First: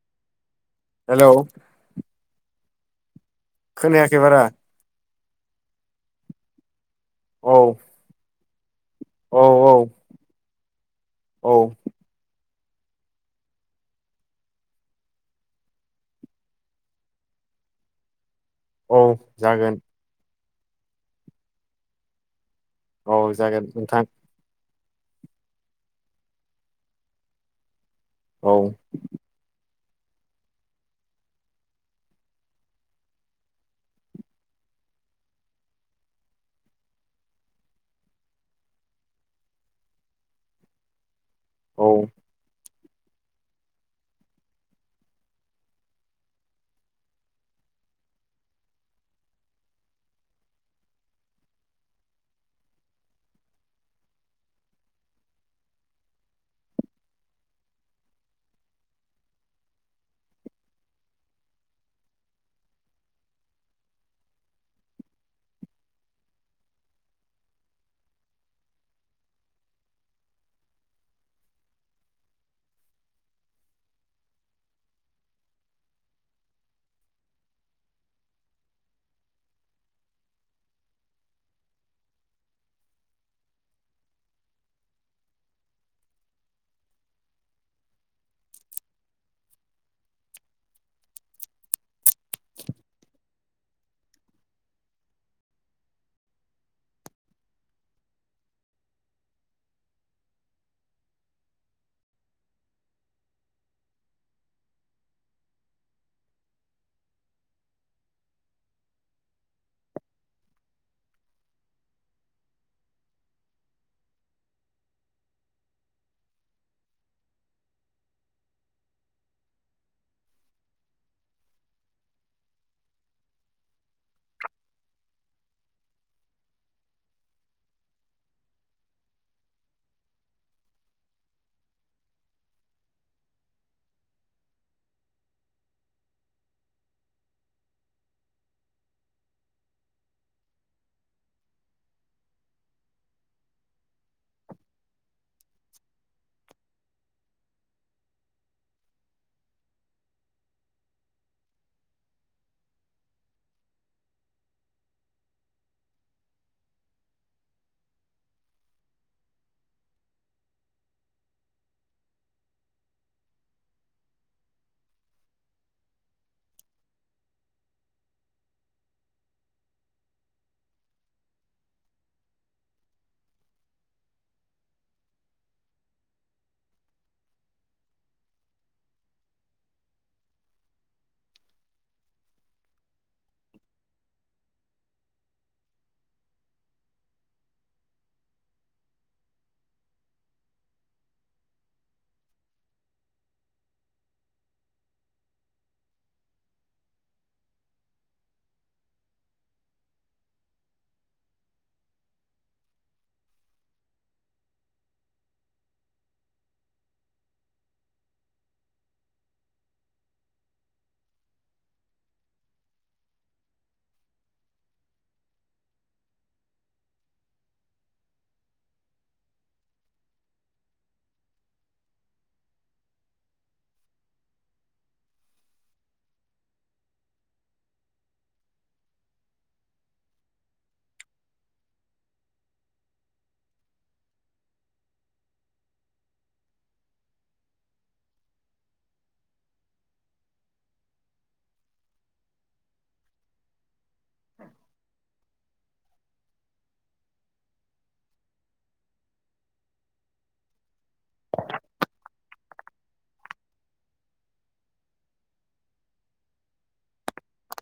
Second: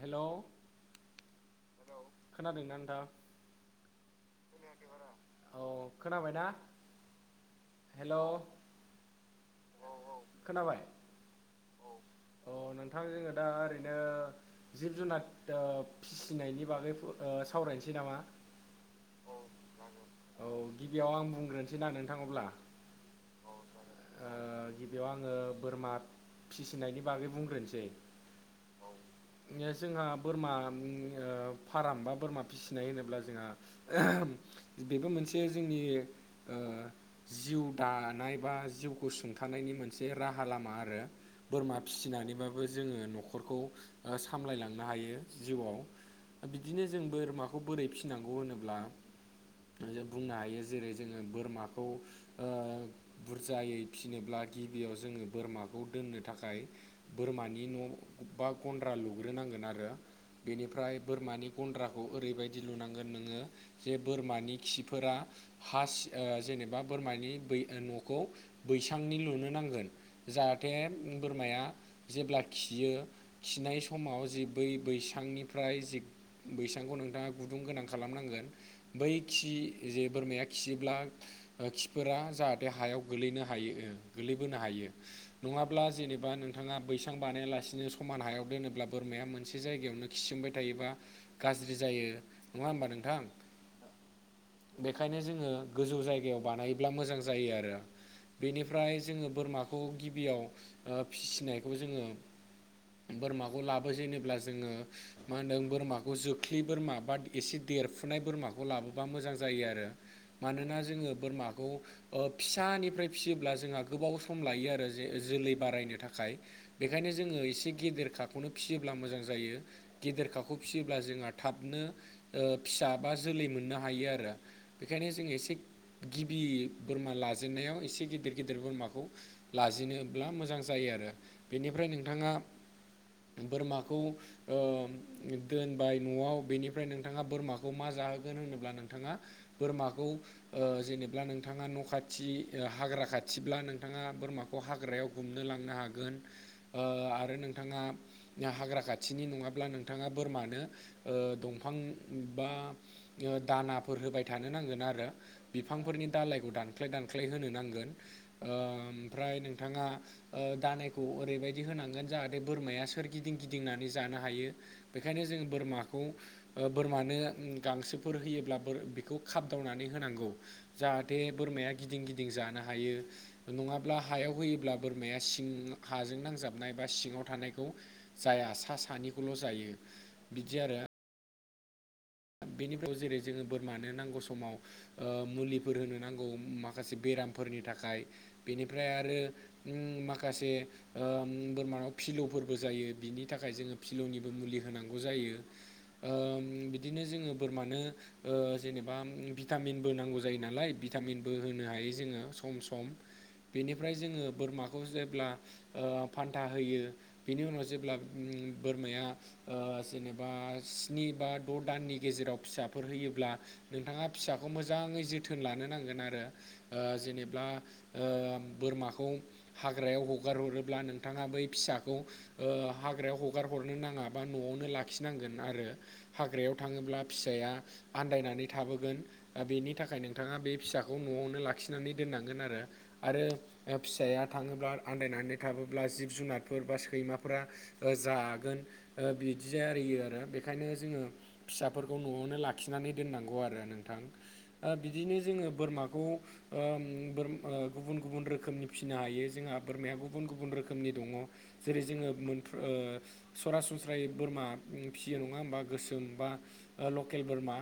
हेल' hello औ खोनादोंना नोंथां खोनायाखै बारा औ खोनाबायना हेलौ औ औ औ औ अ नोंथां जोंङो दा ओरैनो जिब जुनार ओ फिसिनायनि बागै ओ सावरायनोसै नामा औ जागोन औ गिबियाव आं बुंग्रोनोसै ना नोंथां अब्ला औ जागोन नोंथां गिबियाव आंङो बोरमा फिसिनायनि बागै बुंग्रोनोसै औ जोंहा बोरमा फार्म बा बोरमा फिसिनाय होनोब्ला जोंहा बेबो मोनसे जोंनि जिउ दानाय बा जिउखौ सुंथानायनि मोनसे राहा लामा आरो बोरमा औ फिसिनानैबाबो जोंङो न'खरखौ सामलायलांनो हायो जिउआव बिदिनो जों बोरमाखौ बोरै फिनांगौ होनोब्ला बुंनो हायो जेरै जोंङो बोरमाखौ बुरजायै फिनोब्ला गिबियाव जोंङो बोरमाखौ दोननो थाखाय बोरमानि न' बा गन्द्रा लुग्रोनांगोन आरो बेनिफ्राय बोरमानि गन्द्राखौ ओरैबायदि लुनांगोन नोंङो जे बोरमानि खिफोरा हासि जेनेबा बोरमानि बै न'खौ बैसांनि लुनो नांगोन जाहाथे बोरमाया जेब्ला खियो खिनाय समाव जि बै बैसांनिफ्राय जि बैसांखौ नोंथांङा गुदुं गोनां खालामनांगोन बै खि जे बोरमाया खियोब्ला खिफोरा जाहाथे हायाव गोलैनो हायो गोलैबोनो हायो नंङाब्ला जेनेबा नोंथाङा बैसां बानायालासिनो समान हायाव दोनोब्ला बोरमाया मोनसे जायगायावनो खिसोमबाय थायोबा गाज्रि जायो नंङा होमबा नोंथां बेखायनो जोंङो गोजौ जायगायाव बानायोब्ला मोजां जायो आरो बेनिफ्राय जोंङो बोरमाखौ गिबियाव फिसिनायखौ जोंङो बोरमाखौ लाबोजेनोब्ला जोंङो मा होनदों बोरमाखौ जोख्लि बोरमा बा एसे देरफुनाय बोरमाखौ लाबो बा मोजां जायो आरो मानोना जोंङो बोरमाखौ फिसानिफ्राय फिसियोब्ला जोंहा गोबाव सम लायो आरो जे जोलै बारायनो थाखाय बेखायनो जोङो एसे गेदेर खाखौनो फिसियोब्ला मोजां जायो गेदेरखाखौ फिसियोब्ला जोंहा थाबनो फिसा बा जोलै मोननो हायो आरो बेखायनो जों एसे गिबि बोरमा लाजेननायाव एसे गिदिर गिदिर बोरमाखौ लाजिनोब्ला मोजां जायो आरो बेनिफ्राय नोंथाङा बोरमाखौ ओम दोनबाय न'आव बेनिफ्राय नोंथाङा बोरमाखौ मा जाहोगोन होन ब्ला नोंथाङा बोरमाखौ जेनेब्ला नोंथाङा न' खाथि हाग्रा खाथिब्ला नोंथाङा बोरमाखौ खौ हाग्रायाव गुमनो लांनो हागोन आरो नोंथाङा हाग्रा खाथिनि नङाब्ला नोंथाङा बोरमानो ओ दंफां बा ओ दानाफोर होबाय थानो नांगोन आरो बिफांफोरनि दालायखौ दानख्लाय दानख्लाय होनो नांगोन ओ ओमफ्राय नोंथाङा ओ दानायखौ ओरैबायदि होनांगोन जाहाथे बोरमाया सोर गिदिं गिदिंनानै जानो हायो बेखायनो जों बोरमाखौ ओ बोरमानो गांसो फोर होयोब्लाबो बेखौ खाबदावनानै होनांगौ जाहाथे बोरमाया गिदिं गिदिं जानो हायो नङाब्ला हायाव होयोब्ला बोरमाया सिं हाजों नांजाबनाय बा सिङाव थानायखौ जाया सा सानैखौल' जायो बिदि आरो बेनिफ्राव जेरै जोङो बोरमानो नांगौ समाव ओ मुलिफोर होनो नांगौ माखासे बेरामफोरनि थाखाय बेनिफ्राय आरो उम माखासे ओम बोरमानाव फिलौफोरबो जायो बिनि थाखाय जोङो फिलौनिबो मुलि होनांगौ जायो ओम बिदिनो जोङो बोरमानो ओ जेनेबा भिटामिनबो नांगौ जायो नालाय भिटामिनबो होनो हायो जोङो सम सम बेनिफ्राय जोङो बोरमाखौ जेब्ला ओ फान्था होयो बेनि उनाव जेब्ला ओम बोरमाया ओ जेनेबा स्नि बा द' दाननि गेजेराव फिसाफोर होयोब्ला नोंथाङा फिसाखौ मोजाङै जोथोन लानो नांगोन आरो। ओ जेनेब्ला ओ बोरमाखौ हाग्रायाव हगार हरोब्ला नोंथाङा बै फिसाखौ ओ हाग्रायाव हगार हरनो नाङा बा न'आवनो लाखिनांगोन आरो। हाग्रायाव थाङोब्ला फिसाया आन्दायनानै थाबोगोन। ओ बेनि थाखाय नोंथाङा बे फिसाखौ न'आवनो लाखिनानै दोननांगोन आरो। आरो ओ फिसाया थाङोब्ला आन्दायनानै थाबोब्ला जिब जुनारफोर बा सैमाफोरा ओ जागोन ओ बिदि जायो आरो बेखायनो जोङो फिसाफोरखौ न'आवनो लाखिनानै दोननांगौ आरो नों थां ओ बिदिनो जोङो बोरमाखौ ओम बोर ओ गुबुन गुबुन रोखोमनि फिसिनो हायो जोंहा बोरमाया गुबुन गुबुन रोखोमनि दङ जेरै जोङो मोनफ्रो ओ सरासनस्रायै बोरमा फियो नङा होमबा। गोसो दों बा ओ लकेल बोरमा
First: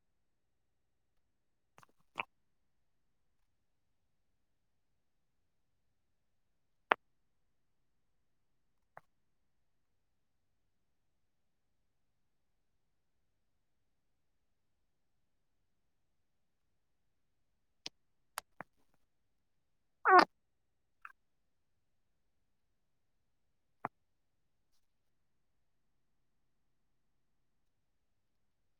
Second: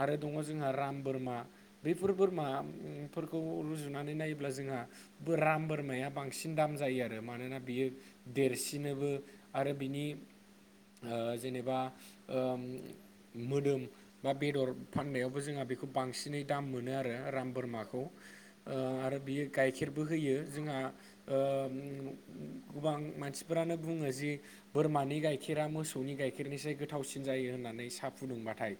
आरो दङ जोंहा राम बोरमा। बेफोर बोरमाफोरखौ रुजुनानै नायोब्ला जोंहा बो राम बोरमाया बांसिन दाम जायो आरो मानोना बियो देरसिनोबो आरो बिनि हो जेनेबा ओम मोदोम बा बेदर फाननायावबो जोंहा बेखौ बांसिनै दाम मोनो आरो राम बोरमाखौ। ओ आरो बियो गाइखेरबो होयो जोंहा ओम गोबां मानसिफोरानो बुङो जि बोरमानि गाइखेरा मोसौनि गाइखेरनिसाय गोथावसिन जायो होननानै सा फुदुंबाथाय।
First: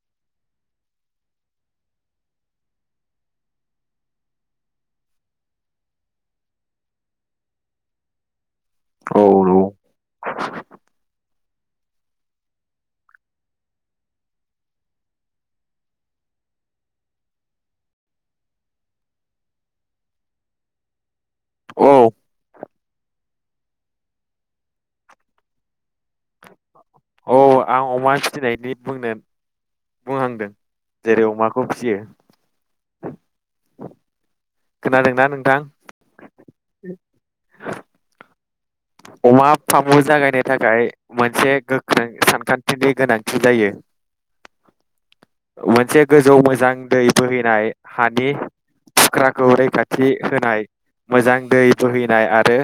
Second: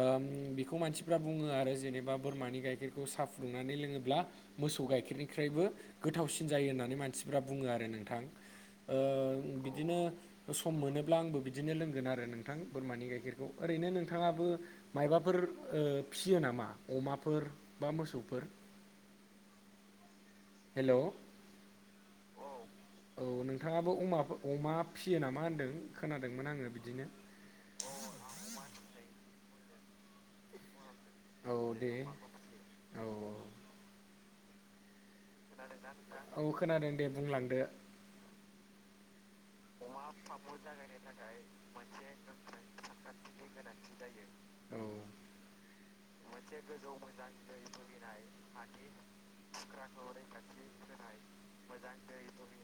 ओम बेखौ मानसिफ्रा बुङो आरो जेनेबा बोरमानि गाइखेरखौ साहा फुदुंनानै लोङोब्ला मोसौ गाइखेरनिखफ्रायबो गोथावसिन जायो होननानै मानसिफ्रा बुङो आरो नोंथां। औ औ बिदिनो सम मोनोब्ला आंबो बिदिनो लोंगोन आरो नोंथां बोरमानि गायखेर ओरैनो नोंथाङाबो मबाफोर फिसियो नामा अमाफोर बा मोसौफोर हेल' औ औ औ नोंथाङाबोमा अमा फियो नामा होनदों खोनादोंमोन आङो बिदिनो औ आं अमा फिनायनि बुंनो बुंहांदों जेरै औ अमाखौ दे फियो औ खोनादोंना नोंथां औ खोनादों दे बुंलांदो अमा फामु जागायनो थाखाय मोनसे गोख्रों सानखान्थिनि गोनां जायो औ मोनसे गोजौ मोजां दै बोहैनाय हानि फुख्राखौ रैखाथि होनाय मोजां दै बोहैनाय आरो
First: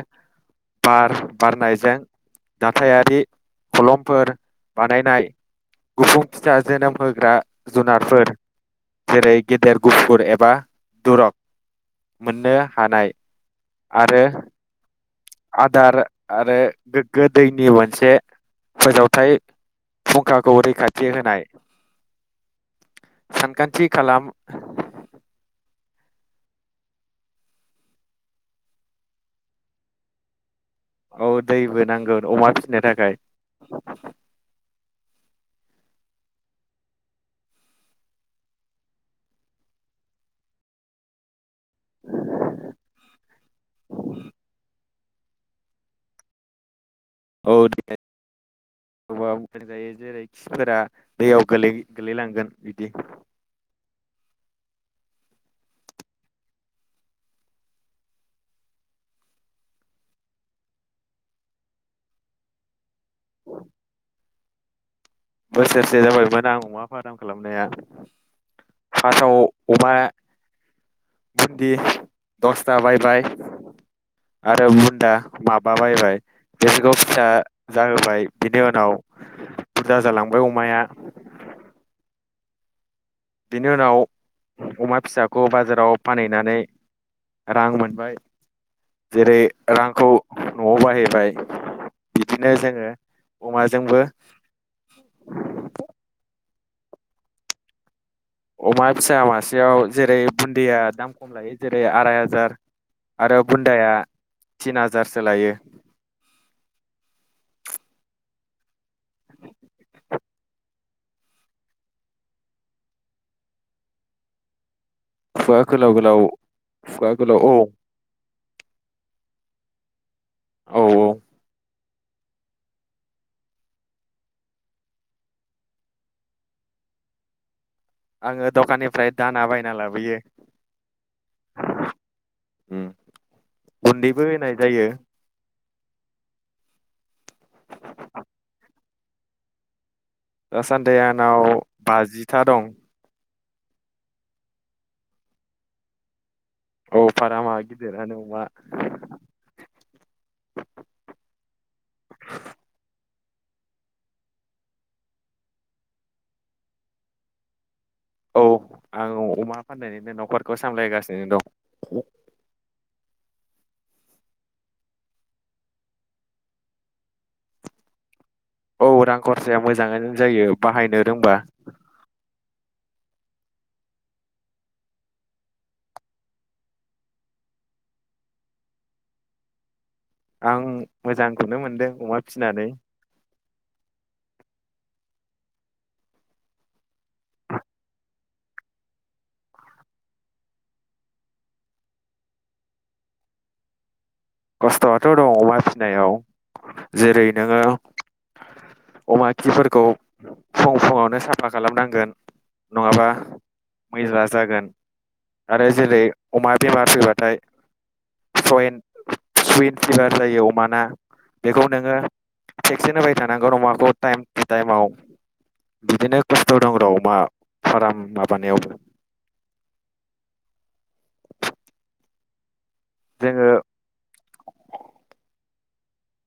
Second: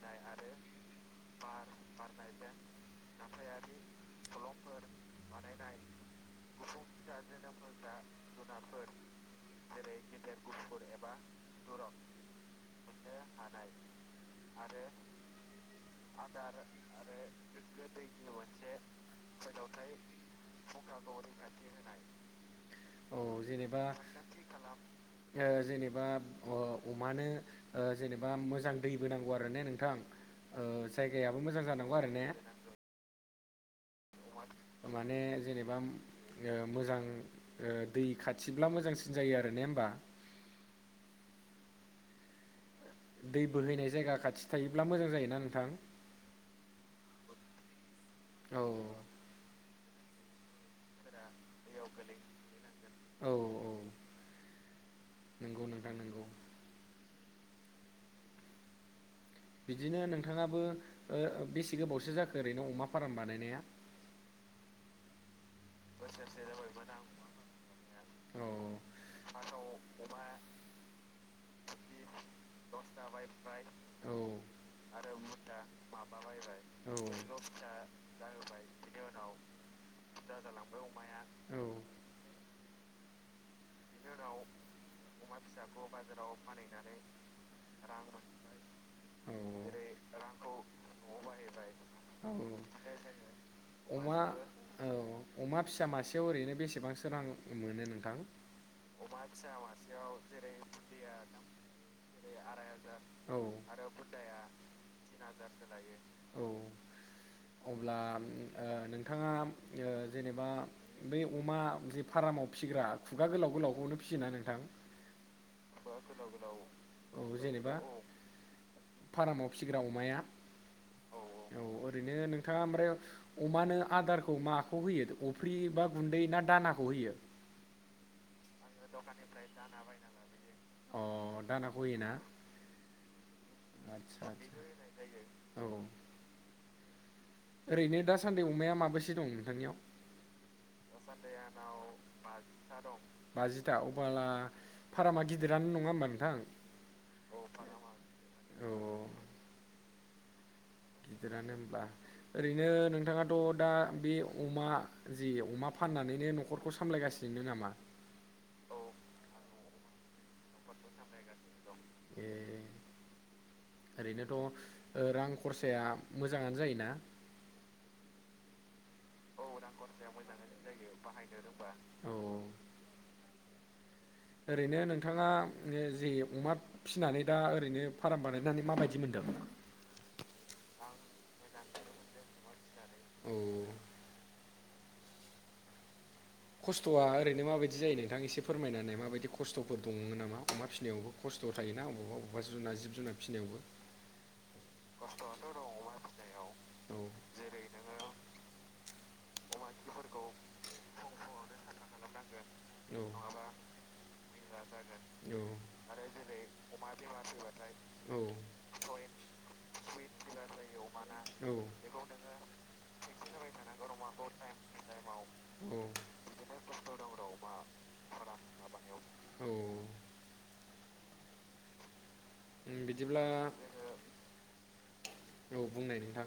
बार बारनायजों दथायारि खलमफोर बानायनाय गुफुं फिसा जोनोम होग्रा जुनारफोर जेरै गेदेर गुफुर एबा दुरब मोननो हानाय आरो आरो आदार आरो गोग्गो दैनि मोनसे फोजावथाय फुंखाखौ रैखाथि होनाय औ जेनेबा सानखान्थि खालाम जेनेबा अमानो जेनेबा मोजां दैबो नांगौ आरो ने नोंथां औ जायगायाबो मोजां दैबो जानांगौ आरो नांगोन ने अमा फिनो थाखाय माने जेनेबा मोजां दै खाथिब्ला मोजांसिन जायो आरो ने होमबा दै बोहैनाय जायगा खाथि थायोब्ला मोजां जायोना नोंथां औ दे औ बबावबा जायो जेरै खिफोरा दैयाव गोलैलांगोन बिदि औ औ नंगौ नोंथा नंगौ। बिदिनो नोंथाङाबो बेसे गोबावसो जाखो ओरैनो अमा फार्म बानायनाया बोसोरसे जाबायमोन आं अमा फादाम खालामनाया औ फार्स्टआव अमा बुन्दि दसथा बायबाय औ आरो बुन्दा माबा बायबाय बिसोरखौ फिसा जाहोबाय बिनि उनाव जाजालांबाय अमाया औ बिनि उनाव अमा फिसाखौ बाजाराव फानहैनानै रां मोनबाय जेरै रांखौ न'आव बाहायबाय औ बिदिनो जोङो अमाजोंबो अमा औ अमा फिसा मासेयाव ओरैनो बेसेबांसो रां मोनो नोंथां अमा फिसा मासेयाव जेरै बुन्दिया दाम खम लायो जेरै आराय हाजार औ आरो बुन्दाया थिन हाजारसो लायो औ अब्ला नोंथाङा जेनेबा बे अमा जे फार्माव फिग्रा खुगा गोलाव गोलावखौनो फियोना नोंथां? खुगा गोलाव गोलाव खुगा गोलाव औ फार्माव फिसिग्रा अमाया औ औ औ ओरैनो नोंथाङा ओमफ्राय अमानो आदारखौ माखौ होयो अफ्रि बा गुन्दै ना दानाखौ होयो आङो दखाननिफ्राय दाना बायना लाबोयो अ दानाखौ होयोना आदसा गुन्दैबो होनाय जायो। आदसा औ ओरैनो दासान्दि अमाया माबैसे दं नोंथांनियाव? दासान्दि आंनाव बाजिथा दं बाजिथा अबला फारामा गिदिरानो नङा होमबा नोंथां? औ फाराम गिदिरानो अमा औ औ गिदिरानो होनब्ला ओरैनो नोंथाङाथ' दा बे अमा जि अमा फाननानैनो न'खरखौ सामलायगासिनो नामा? औ आं अमा फाननायनिनो न'खरखौ सामलायगासिनो दं। बे ओरैनोथ' रां खरसाया मोजाङानो जायोना? औ रां खरसाया मोजाङानो जायो बाहायनो रोंबा औ ओरैनो नोंथाङा जे अमा फिनानै दा ओरैनो फाराम बानायनानै माबायदि मोनदों? आं मोजांखौनो मोनदों अमा फिनानै। उम खस्थ'आ ओरैनो माबायदि जायो नोंथां एसे फोरमायनानै माबायदि खस्थ'फोर दङ नामा अमा फिसिनायाव खस्थ' थायोना अबेबा बबेबा जुनार जिब जुनार फिसिनायावबो? खस्थ'आथ' दं अमा फिसिनायाव औ जेरै नोङो अमा खिफोरखौ फुं फुङावनो साफा खालामनांगोन औ नङाबा मैला जागोन आरो जेरै अमा बेमार फैबाथाय औ सयेन औ सुइन फिभार जायो अमाना बेखौ नोङो थेक्सेन होबाय थानांगौ नमाखौ टाइम टु टाइमाव। औ औ बिदिनो खस्थ' दं राव अमा फार्म माबानायावबो औ बिदिब्ला जोङो औ बुंनाय नोंथां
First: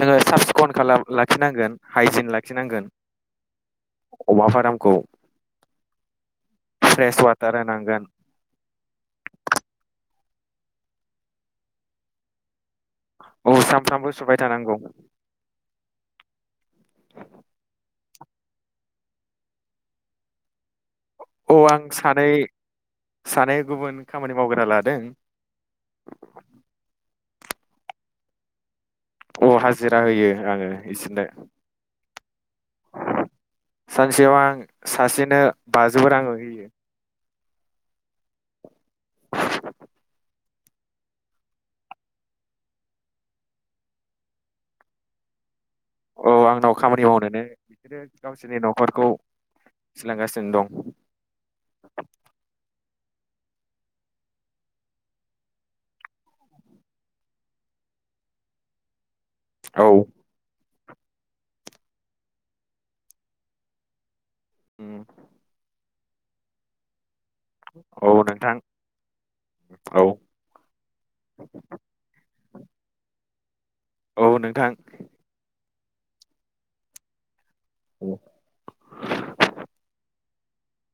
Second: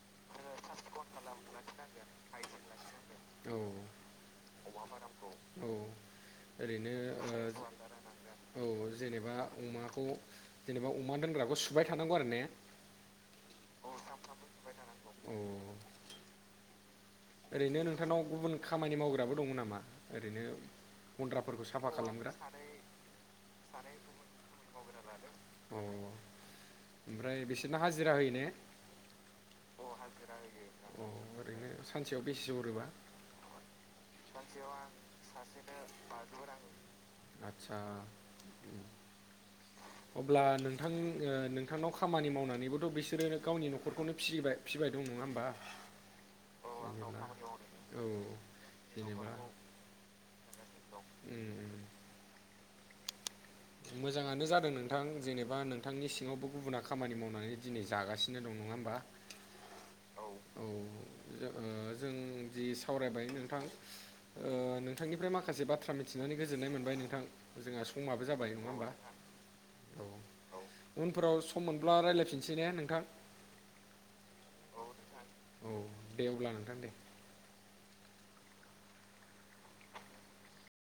जोङो साब सिखन खालाम लाखिनांगोन हाइजिन लाखिनांगोन। औ अमा फार्मखौ औ। ओरैनो फ्रेस वाटार होनांगोन ओ औ जेनेबा अमाखौ जेनेबा अमा दोनग्राखौ सुबाय थानांगौ आरो ने? औ सामफ्रामबो सुबाय थानांगौ। औ ओरैनो नोंथांनाव गुबुन खामानि मावग्राबो दङ नामा ओरैनो औ गन्द्राफोरखौ आं साफा सानै खालामग्रा? सानै गुबुन खामानि मावग्रा लादों। औ ओमफ्राय बिसोरना हाजिरा होयो ने? औ हाजिरा होयो आङो औ इसोरनो ओरैनो सानसेयाव बेसे हरो? सानसेयाव आं सासेनो बाजौ राङै होयो। आच्छा। अब्ला नोंथां नोंथांनाव खामानि मावनानैबोथ' बिसोरो गावनि न'खरखौनो फिबोबाय। फिबाय दं नङा होमबा? औ आंनाव खामानि जेनेबा मावनानै औ बिसोरो गावसोरनि न'खरखौ जेनेबा सोलिलांगासिनो दं। उम उम मोजाङानो जादों नोंथां जेनेबा नोंथांनि सिङावबो गुबुना खामानि मावनानै दिनै जागासिनो दं नङा होमबा। [inaudible] औ औ ओ जों जि सावरायबाय नोंथां। ओ उम, नोंथांनिफ्राय माखासे बाथ्रा मिथिनानै गोजोननाय मोनबाय नोंथां। जोंहा औ समाबो जाबाय नोंथां नङा होमबा? औ। उनफोराव सम मोनब्ला रायलायफिनसै ने नोंथां? औ नोंथां। औ दे अब्ला नोंथां दे। [inaudible]